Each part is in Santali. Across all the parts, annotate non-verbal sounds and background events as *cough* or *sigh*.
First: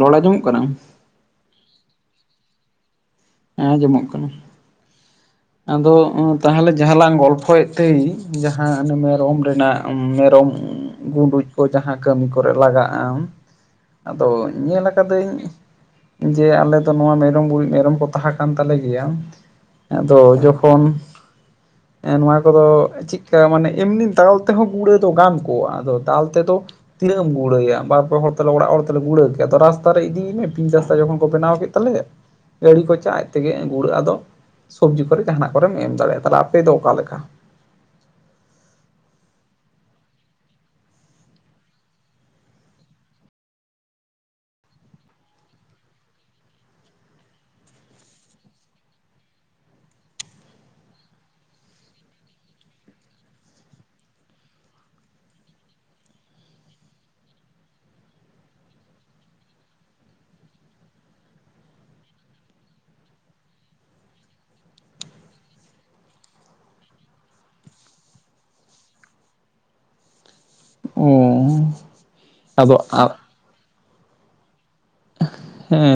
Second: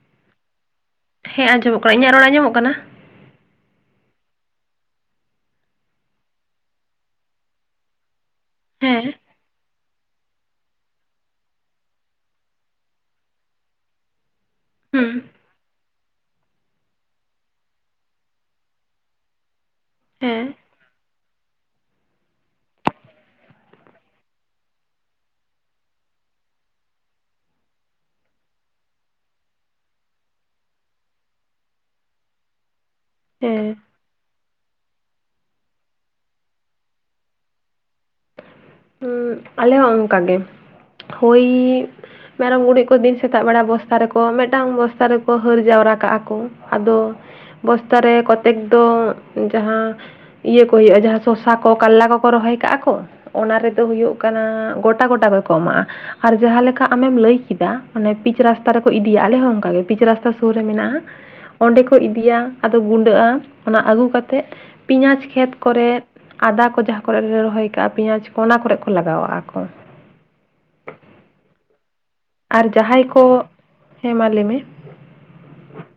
ᱨᱚᱲ ᱟᱸᱡᱚᱢᱚᱜ ᱠᱟᱱᱟ᱾ ᱦᱮᱸ ᱟᱸᱡᱚᱢᱚᱜ ᱠᱟᱱᱟ ᱤᱧᱟᱜ ᱨᱚᱲ ᱟᱸᱡᱚᱢᱚᱜ ᱠᱟᱱᱟ᱾ ᱟᱸᱡᱚᱢᱚᱜ ᱠᱟᱱᱟ᱾ ᱟᱫᱚ ᱛᱟᱦᱞᱮ ᱡᱟᱸᱦᱟ ᱞᱟᱝ ᱜᱚᱞᱯᱷᱚᱭᱮᱫ ᱛᱟᱸᱦᱤᱡ ᱡᱟᱸᱦᱟ ᱚᱱᱮ ᱦᱮᱸ ᱢᱮᱨᱚᱢ ᱨᱮᱱᱟᱜ ᱢᱮᱨᱚᱢ᱾ ᱜᱩᱸᱰᱩᱡ ᱠᱚ ᱡᱟᱦᱟᱸ ᱠᱟᱹᱢᱤ ᱠᱚᱨᱮ ᱞᱟᱜᱟᱜ-ᱟ᱾ ᱟᱫᱚ ᱧᱮᱞ ᱦᱩᱸ ᱠᱟᱫᱟᱹᱧ᱾ ᱡᱮ ᱟᱞᱮ ᱫᱚ ᱱᱚᱣᱟ ᱢᱮᱨᱚᱢ ᱜᱩᱨᱤᱜ ᱢᱮᱨᱚᱢ ᱠᱚ ᱛᱟᱸᱦᱮ ᱠᱟᱱ ᱛᱟᱞᱮ ᱜᱮᱭᱟ᱾ ᱛᱚ ᱦᱮᱸ ᱡᱚᱠᱷᱚᱱ᱾ ᱱᱚᱣᱟ ᱠᱚᱫᱚ ᱪᱮᱜᱠᱟ ᱢᱟᱱᱮ ᱮᱢᱱᱤ ᱫᱟᱞ ᱛᱮᱦᱚᱸ ᱜᱩᱲᱟᱹ ᱫᱚ ᱜᱟᱱ ᱠᱚᱜ-ᱟ ᱟᱫᱚ ᱫᱟᱞ ᱛᱮᱫᱚ᱾ ᱛᱤᱱᱟᱹᱜ ᱮᱢ ᱜᱩᱲᱟᱹᱭᱟ ᱵᱟᱨ ᱯᱮ ᱦᱚᱲ ᱛᱮᱞᱮ ᱚᱲᱟᱜ ᱦᱚᱲ ᱛᱮᱞᱮ ᱜᱩᱲᱟᱹᱣ ᱠᱮᱜ-ᱟ ᱟᱫᱚ ᱨᱟᱥᱛᱟ ᱨᱮ ᱤᱫᱤᱭ ᱢᱮ ᱯᱤᱪ ᱨᱟᱥᱛᱟ ᱡᱚᱠᱷᱚᱱ ᱠᱚ ᱵᱮᱱᱟᱣ ᱠᱮᱫ᱾ ᱛᱟᱞᱮ ᱜᱟᱹᱲᱤ ᱠᱚ ᱪᱟᱜ-ᱟ ᱟᱡ ᱛᱮᱜᱮ ᱦᱮᱸ ᱜᱩᱲᱟᱹᱜ-ᱟ ᱟ‌ᱫᱚ᱾ ᱥᱚᱵᱽᱡᱤ ᱠᱚᱨᱮ ᱡᱟᱸᱦᱟᱱᱟᱜ ᱠᱚᱨᱮᱢ ᱮᱢ ᱫᱟᱲᱮᱜ-ᱟ ᱛᱟᱦᱞᱮ ᱟᱯᱮ ᱫᱚ ᱚᱠᱟ ᱞᱮᱠᱟ᱾ ᱩᱸᱜ ᱟᱞᱮ ᱦᱚᱸ ᱚᱱᱠᱟᱜᱮ ᱦᱳᱭ᱾ ᱢᱮᱨᱚᱢ ᱜᱩᱨᱤᱡᱽ ᱠᱚ ᱫᱤᱱ ᱥᱮᱛᱟᱜ ᱵᱮᱲᱟ ᱵᱚᱥᱛᱟ ᱨᱮᱠᱚ ᱢᱮᱴᱟᱝ ᱵᱚᱥᱛᱟ ᱨᱮᱠᱚ ᱦᱟᱹᱨ ᱡᱟᱣᱨᱟ ᱠᱟᱜ-ᱟ ᱠᱩ ᱟᱫᱚ᱾ ᱵᱚᱥᱛᱟ ᱨᱮ ᱠᱚᱛᱮᱠ ᱫᱚ ᱡᱟᱸᱦᱟ᱾ ᱤᱭᱟᱹ ᱠᱚ ᱦᱳᱭᱳᱜ-ᱟ ᱡᱟᱸᱦᱟ ᱥᱚᱥᱟ ᱠᱚ ᱠᱟᱞᱞᱟ ᱠᱚᱠᱚ ᱨᱚᱦᱚᱭ ᱠᱟᱜ-ᱟ ᱠᱚ᱾ ᱚᱱᱟ ᱨᱮᱫᱚ ᱦᱳᱭᱳᱜ ᱠᱟᱱᱟ ᱜᱚᱴᱟ ᱜᱚᱴᱟ ᱜᱮᱠᱚ ᱮᱢᱟᱜ-ᱟ᱾ ᱟᱨ ᱡᱟᱸᱦᱟ ᱞᱮᱠᱟ ᱟᱢᱮᱢ ᱞᱟᱹᱭ ᱠᱮᱫᱟ ᱚᱱᱮ ᱯᱤᱪ ᱨᱟᱥᱛᱟ ᱨᱮᱠᱚ ᱤᱫᱤᱭᱟ ᱟᱞᱮ ᱦᱚᱸ ᱚᱱᱠᱟᱜᱮ ᱯᱤᱪ ᱨᱟᱥᱛᱟ ᱥᱳᱨ ᱨᱮ ᱢᱮᱱᱟᱜ-ᱟ᱾ ᱚᱸᱰᱮ ᱠᱚ ᱤᱫᱤᱭᱟ ᱟᱫᱚ ᱜᱩᱸᱰᱟᱹᱜ-ᱟ ᱚᱱᱟ ᱟᱜᱩ ᱠᱟᱛᱮᱜ᱾ ᱯᱤᱸᱭᱟᱡᱽ ᱠᱷᱮᱛ ᱠᱚᱨᱮᱫ ᱟᱫᱟ ᱠᱚ ᱡᱟᱸᱦᱟ ᱠᱚᱨᱮ ᱞᱮ ᱨᱚᱦᱚᱭ ᱠᱟᱜ-ᱟ ᱯᱮᱸᱭᱟᱡᱽ᱾ ᱚᱱᱟ ᱠᱚᱨᱮᱜ ᱠᱚ ᱞᱟᱜᱟᱣᱟᱜ-ᱟ ᱠᱚ᱾ ᱚᱻ ᱟᱨ ᱡᱟᱸᱦᱟᱭ ᱠᱚ ᱦᱮᱸ ᱢᱟ ᱞᱟᱹᱭᱢᱮ᱾ ᱦᱩᱸ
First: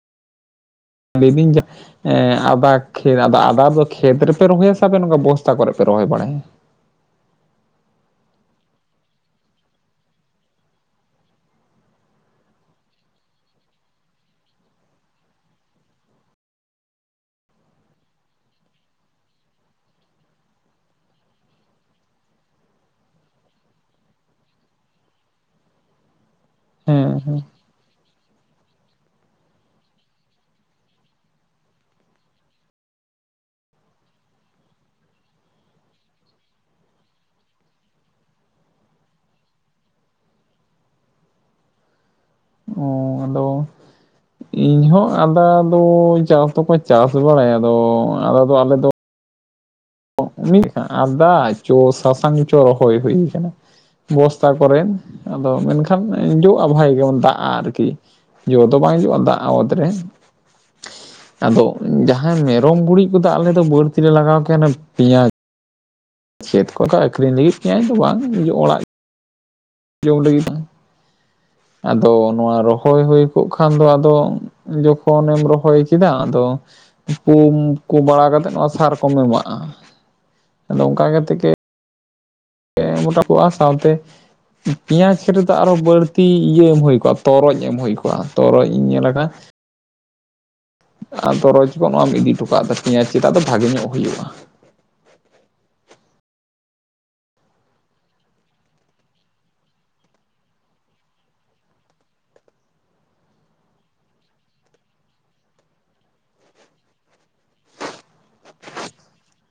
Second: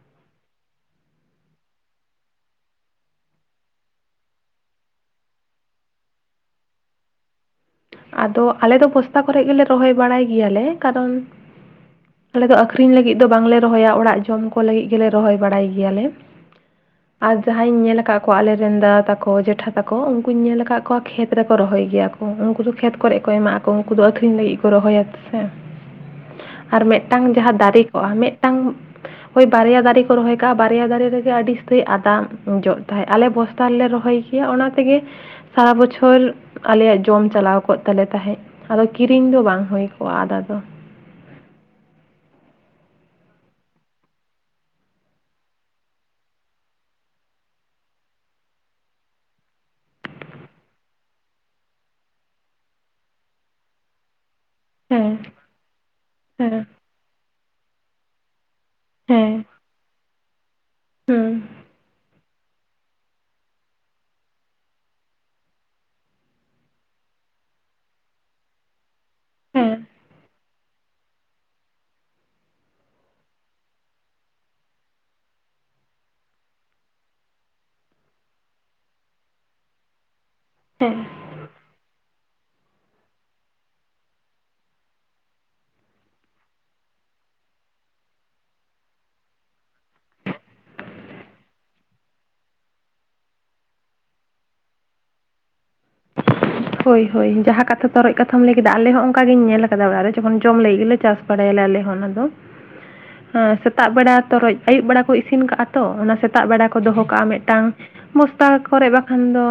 ᱞᱟᱹᱭ ᱫᱤᱧ ᱡᱟ ᱮᱸ ᱟᱫᱟ *unintelligible* ᱟᱫᱚ ᱟᱫᱟ ᱫᱚ ᱠᱷᱮᱛ ᱨᱮᱯᱮ ᱨᱚᱦᱚᱭᱟ ᱥᱮ ᱱᱚᱝᱠᱟ ᱵᱚᱥᱛᱟ ᱠᱚᱨᱮ ᱯᱮ ᱨᱚᱦᱚᱭ ᱵᱟᱲᱟᱭᱟ? ᱟᱫᱚ ᱟᱞᱮ ᱫᱚ ᱵᱚᱥᱛᱟ ᱠᱚᱨᱮᱜ ᱜᱮᱞᱮ ᱨᱚᱦᱚᱭ ᱵᱟᱲᱟᱭ ᱜᱮᱭᱟᱞᱮ ᱠᱟᱨᱚᱱ᱾ ᱟᱞᱮ ᱫᱚ ᱟᱹᱠᱷᱨᱤᱧ ᱞᱟᱹᱜᱤᱜ ᱫᱚ ᱵᱟᱝᱞᱮ ᱨᱚᱦᱚᱭᱟ ᱚᱲᱟᱜ ᱡᱚᱢ ᱠᱚ ᱞᱟᱹᱜᱤᱜ ᱜᱮᱞᱮ ᱨᱚᱦᱚᱭ ᱵᱟᱲᱟᱭ ᱜᱮᱭᱟᱞᱮ᱾ *inaudible* ᱟᱨ ᱡᱟᱸᱦᱟᱧ ᱧᱮᱞ ᱠᱟᱜ ᱠᱚᱣᱟ ᱟᱞᱮᱨᱮᱱ ᱫᱟᱫᱟ ᱛᱟᱠᱚ ᱡᱮᱴᱷᱟ ᱛᱟᱠᱚ ᱩᱱᱠᱩᱧ ᱧᱮᱞ ᱠᱟᱜ ᱠᱚᱣᱟ ᱠᱷᱮᱛ ᱨᱮᱠᱚ ᱨᱚᱦᱚᱭ ᱜᱮᱭᱟ ᱠᱚ᱾ ᱩᱱᱠᱩ ᱫᱚ ᱠᱷᱮᱛ ᱠᱚᱨᱮᱜ ᱠᱚ ᱮᱢᱟᱜ ᱟᱠᱚ ᱩᱱᱠᱩ ᱫᱚ ᱟᱹᱷᱨᱤᱧ ᱞᱟᱹᱜᱤᱜ ᱠᱚ ᱨᱚᱦᱚᱭᱟ ᱥᱮ᱾ ᱟᱨ ᱦᱮᱸ ᱢᱮᱜᱴᱟᱝ ᱦᱮᱸ ᱡᱟᱸᱦᱟ ᱫᱟᱨᱮ ᱠᱚᱜ-ᱟ ᱢᱮᱜᱴᱟᱝ᱾ ᱦᱳᱭ ᱵᱟᱨᱭᱟ ᱫᱟᱨᱮ ᱠᱚ ᱨᱚᱦᱚᱭ ᱠᱟᱜ-ᱟ ᱵᱟᱨᱭᱟ ᱫᱟᱨᱮ ᱨᱮᱜᱮ ᱟᱹᱰᱤ ᱩᱥᱛᱟᱹᱭ ᱟᱫᱟ ᱡᱚᱜ ᱛᱟᱦᱮᱜ ᱟᱞᱮ ᱵᱚᱥ ᱛᱟ ᱞᱮ ᱨᱚᱦᱚᱭ ᱠᱮᱭᱟ ᱚᱱᱟ ᱛᱮᱜᱮ ᱥᱟᱨᱟ ᱵᱚᱪᱷᱚᱨ ᱟᱞᱮᱭᱟᱜ ᱡᱚᱢ ᱪᱟᱞᱟᱣ᱾ ᱠᱚᱜ ᱛᱟᱞᱮ ᱛᱟᱸᱦᱮᱜ ᱟᱫᱚ ᱠᱤᱨᱤᱧ ᱫᱚ ᱵᱟᱝ ᱦᱳᱭ ᱠᱚᱜ-ᱟ ᱟᱫᱟ ᱫᱚ᱾ ᱚᱻ ᱟᱫᱚᱼᱼ ᱤᱧ ᱦᱚᱸᱚᱸ ᱟᱫ ᱫᱚ ᱪᱟᱥ ᱫᱚᱠᱚ ᱪᱟᱥ ᱵᱟᱲᱟᱭᱟ ᱟᱫᱚ ᱟ ᱫᱚ ᱟᱞᱮᱫᱚᱼᱼ ᱩᱱᱤ ᱟᱫᱟ ᱪᱚ ᱥᱟᱥᱟᱝ ᱪᱚ ᱨᱚᱦᱚᱭ ᱦᱩᱭ ᱠᱟᱱᱟ᱾ ᱵᱚᱥᱛᱟ ᱠᱚᱨᱮᱱ ᱦᱮᱸ ᱟᱫᱚ ᱢᱮᱱᱠᱷᱟᱱ ᱦᱮᱸ ᱡᱚᱜᱼᱟ ᱵᱷᱟᱭ ᱜᱮᱢᱚᱱ ᱫᱟᱜᱜᱼᱟ ᱟᱨᱠᱤ᱾ ᱡᱚ ᱫᱚ ᱵᱟᱝ ᱡᱩᱜᱼᱟ ᱦᱮᱸ ᱫᱟᱜ ᱟᱣᱟᱚᱛ ᱨᱮ ᱦᱩᱸ ᱟᱫᱚ ᱡᱟᱦᱟᱸᱼᱼ ᱦᱮᱸ ᱢᱮᱨᱚᱢ ᱜᱩᱨᱤᱡ ᱠᱚᱫᱚ ᱟᱞᱮ ᱫᱚ ᱵᱟᱹᱲᱛᱤ ᱞᱮᱮ ᱞᱟᱜᱟᱣ ᱠᱮᱭᱟᱚᱱᱮ ᱯᱮᱸᱭᱟᱡᱽᱼᱼ ᱪᱮᱫ ᱠᱚᱠᱚ ᱟᱹᱠᱷᱨᱤᱧ ᱞᱟᱹᱜᱤᱫ ᱛᱟᱹ ᱤᱧᱫᱚ ᱵᱟᱝ ᱱ ᱚᱲᱟᱜᱼᱼ ᱦᱮᱸᱼᱼ ᱡᱚᱢ ᱞᱟᱹᱜᱤᱫ ᱟᱫᱚ ᱱᱚᱣᱟ ᱨᱚᱦᱚᱭ ᱦᱩᱭ ᱠᱚᱜ ᱠᱷᱟᱱ ᱫᱚ ᱟᱫᱚᱼᱼ ᱡᱚᱠᱷᱚᱱᱮᱢ ᱨᱚᱦᱚᱭ ᱠᱮᱫᱟ, ᱟᱨᱚᱼᱼ ᱯᱩ ᱠᱚ ᱵᱟᱲᱟ ᱠᱟᱛᱮᱮᱫ ᱱᱚᱣᱟ ᱥᱟᱨᱠᱚᱢ ᱮᱢᱟᱜᱼᱟ᱾ *inaudible* ᱟᱫᱚ ᱚᱱᱠᱟ ᱠᱟᱛᱮ ᱜᱮ ᱢᱚᱴᱟ ᱯᱣᱟ ᱥᱟᱶᱛᱮ ᱯᱮᱸᱭᱟᱡᱽ ᱨᱮᱫᱚ ᱟᱨᱚ ᱵᱟᱹᱲᱛᱤ ᱤᱭᱟᱹ ᱮᱢ ᱦᱩᱭ ᱠᱚᱜᱼᱟ ᱛᱚᱨᱚᱡ ᱮᱢ ᱦᱩᱭ ᱠᱚᱜᱼᱟ ᱛᱚᱨᱚᱚᱡ ᱤᱧ ᱧᱮᱞ ᱟᱠᱟᱫ᱾ ᱟᱫᱚᱨᱚᱚᱡ ᱠᱚ ᱱᱚᱣᱟᱢ ᱤᱫᱤ ᱦᱚᱴᱚᱟᱜ ᱛᱟ ᱯᱮᱭᱟ ᱪᱮᱫᱟᱜ ᱫᱚ ᱵᱷᱟᱜᱮ ᱧᱚᱜ ᱦᱩᱭᱩᱜᱼᱟ᱾ ᱦᱳᱭ ᱦᱳᱭ ᱡᱟᱦᱟᱸ ᱠᱟᱛᱷᱟ ᱛᱚᱨᱚᱡ ᱦᱩᱭ ᱦᱩᱭ ᱦᱚᱭ ᱡᱟᱦᱟ ᱛᱚᱨᱚᱡ ᱠᱟᱛᱷᱟᱢ ᱞᱟᱹᱭ ᱠᱮᱫᱟ ᱟᱞᱮ ᱦᱚᱸ ᱚᱱᱠᱟ ᱜᱮᱤᱧ ᱧᱮᱞ ᱟᱠᱟᱫᱟ ᱚᱲᱟᱜ ᱨᱮ ᱡᱚᱠᱷᱚᱱ ᱡᱚᱢ ᱞᱟᱹᱜᱤᱫ ᱜᱮᱞ ᱪᱟᱥᱼᱼ ᱵᱟᱲᱟᱭᱟᱞᱞᱮ ᱦᱚᱸ ᱚᱱᱟ ᱫᱚ᱾ ᱥᱮᱛᱟᱜ ᱵᱮᱲᱟ ᱛᱚᱨᱚᱡ ᱟᱹᱭᱩᱵ ᱵᱮᱲᱟ ᱠᱚ ᱤᱥᱤᱱ ᱠᱟᱜᱼᱟ ᱛᱚ ᱚᱱᱟ ᱥᱮᱛᱟᱜ ᱵᱮᱲᱟ ᱠᱚ ᱫᱚᱦᱚ ᱠᱟᱜᱼᱟ ᱢᱤᱫ ᱴᱟᱝᱼᱼ ᱵᱚᱥᱛᱟ ᱠᱚᱨᱮ ᱵᱟᱠᱷᱟᱱ ᱫᱚ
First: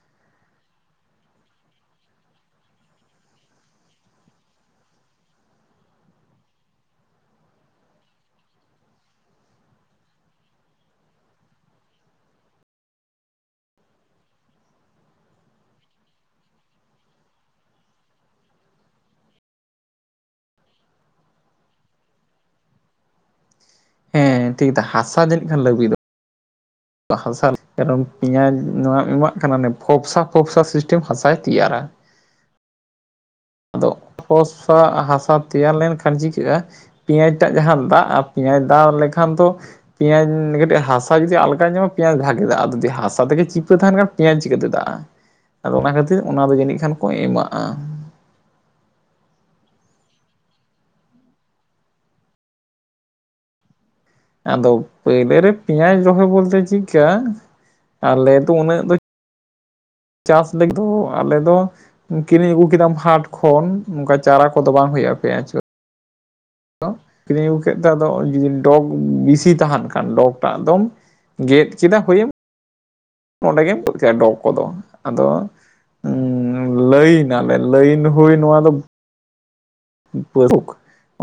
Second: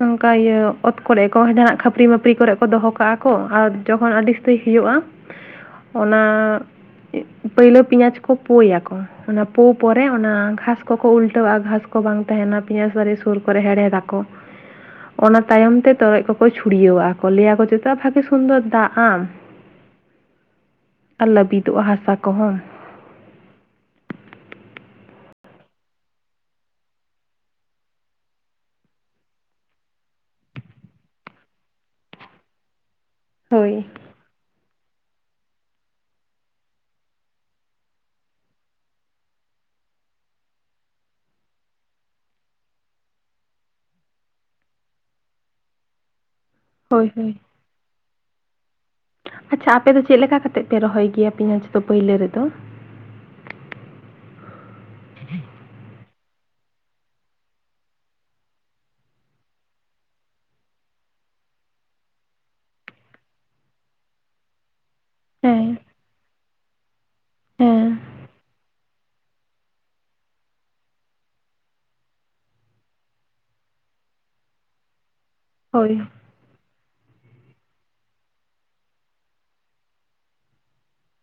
ᱱᱚᱝᱠᱟ ᱤᱭᱟᱹ ᱚᱛ ᱠᱚᱨᱮᱼᱼ ᱡᱟᱦᱱᱟᱜ ᱠᱷᱟᱹᱯᱟᱹᱨ ᱢᱟᱯᱟᱹᱨ ᱠᱚᱨᱮ ᱠᱚ ᱫᱚᱦᱚ ᱠᱟᱜᱼᱟ ᱠᱚ ᱟᱨ ᱡᱚᱠᱷᱚᱱ ᱟᱹᱰᱤ ᱥᱛᱨᱤ ᱦᱩᱭᱩᱜᱼᱟ᱾ ᱚᱱᱟᱼᱼ ᱯᱳᱭᱞᱳ ᱯᱮᱸᱭᱟᱡᱽ ᱠᱚ ᱯᱳᱭᱟᱠᱚ ᱚᱱᱟ ᱯᱳ ᱯᱚᱨᱮ ᱚᱱᱟ ᱜᱷᱟᱥ ᱠᱚᱠᱚ ᱩᱞᱴᱟᱹᱼᱟ᱾ ᱜᱷᱟᱥᱼᱼ ᱵᱟᱝ ᱛᱟᱦᱮᱱᱟ ᱯᱮᱸᱭᱟᱥ ᱵᱟᱨᱤ ᱥᱩᱨ ᱠᱚᱨᱮ ᱦᱮᱲᱦᱮᱫᱟᱠᱚ ᱚᱱᱟ ᱛᱟᱭᱚᱢ ᱛᱮᱼᱼ ᱛᱚᱨᱚᱡ ᱠᱚᱠᱚ ᱪᱷᱩᱲᱭᱟᱹᱣᱟ ᱠᱚ ᱞᱟᱹᱭᱟᱠᱚ ᱪᱮᱫᱚ ᱵᱷᱟᱜᱮ ᱥᱩᱱᱫᱚᱨ ᱫᱟᱜᱼᱟ ᱟᱨ ᱞᱟᱹᱵᱤᱫᱚᱜᱼᱟ ᱦᱟᱥᱟ ᱠᱚᱦᱚᱸᱼᱼ ᱦᱮᱸ ᱴᱷᱤᱠᱟ ᱦᱟᱥᱟ ᱡᱟᱹᱱᱤᱡ ᱠᱷᱟᱱ ᱞᱩᱭᱮᱫ ᱫᱚᱜᱼᱼ *inaudible* ᱦᱟᱥᱟᱢ ᱯᱮᱸᱭᱟᱡᱽ ᱱᱚᱣᱟ ᱮᱢᱟᱜ ᱠᱟᱱᱟ ᱯᱷᱚᱯᱥᱟ ᱯᱷᱚᱯᱥᱟ ᱥᱤᱥᱴᱮᱢ ᱦᱟᱥᱟᱭ ᱛᱮᱭᱟᱨᱟ᱾ ᱦᱳᱭ ᱟᱫᱚᱯᱚᱥᱟ ᱦᱟᱥᱟ ᱛᱮᱭᱟᱨ ᱞᱮᱱᱠᱷᱟᱱ ᱪᱤᱠᱟᱹᱜᱼᱟ? ᱯᱮᱸᱭᱟᱡᱽ ᱴᱟᱜ ᱡᱟᱦᱟᱸ ᱫᱟᱜᱼᱟ ᱯᱮᱸᱭᱟᱡᱽ ᱫᱟᱜ ᱞᱮᱠᱷᱟᱱ ᱫᱚ ᱯᱮᱸᱭᱟᱡᱽ ᱠᱟᱹᱴᱤᱡ ᱦᱟᱥᱟ ᱡᱩᱫᱤ ᱟᱞᱠᱟᱧ ᱧᱟᱢᱟ ᱯᱮᱸᱭᱟᱡᱽ ᱵᱷᱟᱜᱮ ᱫᱟᱜᱼᱟ ᱟᱨ ᱡᱩᱫᱤ ᱦᱟᱥᱟ ᱛᱮᱜᱮ ᱪᱤᱯᱟᱹ ᱛᱟᱦᱮᱱᱼᱼ ᱯᱮᱸᱭᱟᱡᱽ ᱪᱤᱠᱟᱹᱛᱮ ᱫᱟᱜᱼᱟ ᱟᱫᱚ ᱚᱱᱟ ᱠᱷᱟᱹᱛᱤᱨ ᱚᱱᱟ ᱫᱚ ᱡᱟᱹᱱᱤᱡ ᱠᱷᱟᱱ ᱦᱳᱭ ᱠᱚ ᱦᱳᱭ ᱮᱢᱟᱜᱼᱟ᱾ ᱟᱪᱪᱷᱟ ᱟᱯᱮ ᱫᱚ ᱪᱮᱫ ᱞᱮᱠᱟ ᱠᱟ ᱠᱟᱛᱮᱮᱫ ᱯᱮ ᱨᱚᱦᱚᱭ ᱜᱮᱭᱟ ᱯᱮᱸᱭᱟᱡᱽ ᱫᱚ ᱯᱳᱭᱞᱳ ᱨᱮᱫᱚ᱾ ᱟᱫᱚ ᱯᱳᱭᱞᱳ ᱨᱮ ᱯᱮᱸᱭᱟᱡᱽ ᱨᱚᱦᱚᱭ ᱵᱚᱞᱛᱮ ᱪᱮᱫᱠᱟ ᱟᱞᱮ ᱫᱚ ᱩᱱᱟᱹᱜ ᱫᱚᱼᱼ ᱪᱟᱥ ᱞᱟᱹᱜᱤᱫ ᱫᱚ ᱟᱞᱮ ᱫᱚ ᱠᱤᱨᱤᱧ ᱟᱹᱜᱩ ᱠᱮᱫᱟᱢ ᱦᱟᱴ ᱠᱷᱚᱱ ᱚᱱᱠᱟ ᱪᱟᱨᱟ ᱠᱚᱫᱚ ᱵᱟᱝ ᱦ ᱦᱩᱭᱩᱜᱼᱟ ᱯᱮᱸᱭᱟᱪ ᱦᱮᱸ ᱠᱤᱨᱤᱧ ᱟᱹᱜᱩ ᱠᱮᱫ ᱛᱮ ᱦᱮᱸ ᱟᱫᱚ ᱡᱩᱫᱤ ᱰᱚᱜᱽ ᱵᱮᱥᱤ ᱛᱟᱦᱮᱱ ᱠᱷᱟᱱ ᱰᱚᱜᱽ ᱴᱟᱜ ᱫᱚᱼᱼ ᱜᱮᱫ ᱠᱮᱫᱟ ᱦᱩᱭᱮᱢᱼᱼ ᱱᱚᱸᱰᱮ ᱜᱮᱢ ᱜᱚᱡ ᱠᱮᱭᱟ ᱰᱚᱜ ᱠᱚᱫᱚ ᱟᱫᱚᱼᱼ ᱦᱳᱭ ᱞᱟᱹᱭᱱᱟᱞᱮ ᱞᱟᱹᱭᱤᱱ ᱦᱩᱭ ᱱᱚᱣᱟ ᱫᱚᱼᱼ ᱯᱟᱹᱨᱩᱠ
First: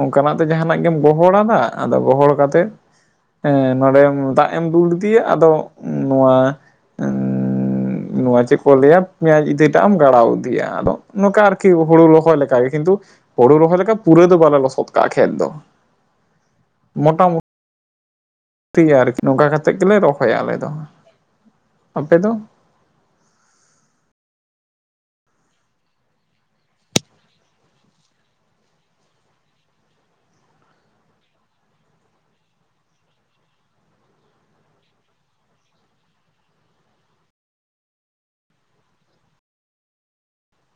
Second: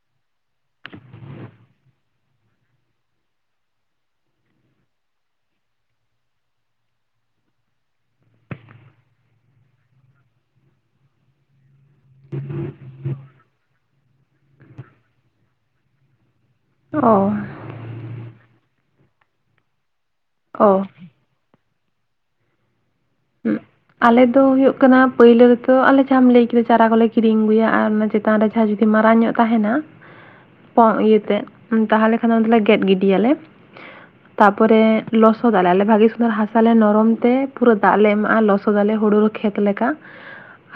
ᱚᱱᱠᱟᱱᱟᱜ ᱛᱮ ᱡᱟᱦᱟᱱᱟᱜ ᱜᱮᱢ ᱜᱚᱦᱚᱲᱟᱫᱟ ᱟᱫᱚ ᱜᱚᱦᱚᱲ ᱠᱟᱛᱮᱮᱫᱼᱼ ᱦᱸ ᱱᱚᱸᱰᱮ ᱫᱟᱜ ᱮᱢ ᱫᱩᱞ ᱞᱮᱫᱤᱫᱮᱤᱭᱟ ᱟᱫᱚ ᱱᱚᱣᱟᱼᱼ ᱱᱚᱣᱟ ᱪᱮᱫ ᱠᱚ ᱞᱟᱹᱭᱟ ᱯᱮᱸᱭᱟᱡ ᱤᱫᱤᱴᱟᱜ ᱮᱢ ᱜᱟᱲᱟᱣ ᱤᱫᱤᱭᱟ ᱟᱫᱚ ᱱᱚᱝᱠᱟ ᱟᱨᱠᱤ ᱦᱩᱲᱩ ᱞᱚᱦᱚᱭ ᱞᱮᱠᱟᱼᱼ ᱚᱱᱠᱟ ᱜᱮ ᱠᱤᱱᱛᱩ ᱦᱩᱲᱩ ᱨᱚᱦᱚᱭ ᱞᱮᱠᱟ ᱯᱩᱨᱟᱹ ᱫᱚ ᱵᱟᱞᱮ ᱞᱚᱥᱚᱫ ᱠᱟᱜ-ᱟ ᱠᱷᱮᱛ ᱫᱚ᱾ ᱚ ᱴᱷᱤᱠ ᱜᱮᱭᱟ ᱟᱨᱠᱤ ᱱᱚᱝᱠᱟ ᱠᱟᱛᱮᱫ ᱜᱮᱞᱮ ᱨᱚᱦᱚᱭᱟ ᱟᱞᱮ ᱫᱚ᱾ ᱚ ᱟᱯᱮ ᱫᱚ? ᱦᱩᱸ ᱟᱞᱮ ᱫᱚ ᱦᱩᱭᱩᱜ ᱠᱟᱱᱟ ᱯᱩᱭᱞᱟᱹ ᱨᱮᱛᱚ ᱟᱞᱮ ᱡᱟᱦᱟᱸᱟᱢ ᱞᱟᱹᱭ ᱠᱮᱫᱟ ᱪᱟᱨᱟ ᱠᱚᱞᱮ ᱠᱤᱨᱤᱧ ᱟᱹᱜᱩᱭᱟ ᱟᱨ ᱚᱱᱟ ᱪᱮᱛᱟᱱ ᱨᱮ ᱡᱟᱦᱟᱸ ᱡᱩᱫᱤ ᱢᱟᱨᱟᱝ ᱧᱚᱜ ᱛᱟᱦᱮᱱᱟ ᱯᱚᱝ ᱤᱭᱟᱹ ᱛᱮᱫ, ᱛᱟᱦᱚᱞᱮ ᱠᱷᱟᱱ ᱚᱱᱟ ᱫᱚᱞᱮ ᱜᱮᱫ ᱜᱤᱰᱤᱭᱟᱟᱞᱮ᱾ ᱛᱟᱯᱚᱨᱮ ᱞᱚᱥᱚᱫᱟᱞᱮ ᱟᱞᱮ ᱵᱷᱟᱜᱤ ᱥᱩᱱᱫᱚᱨ ᱦᱟᱥᱟᱞᱮ ᱱᱚᱨᱚᱢ ᱛᱮ ᱯᱩᱨᱟᱹ ᱫᱟᱜ ᱞᱮ ᱮᱢᱟᱜ-ᱟ ᱞᱚᱥᱚᱫ ᱞᱚᱥᱚᱫ ᱟᱞᱮ ᱦᱩᱲᱩ ᱠᱷᱮᱛ ᱞᱮᱠᱟ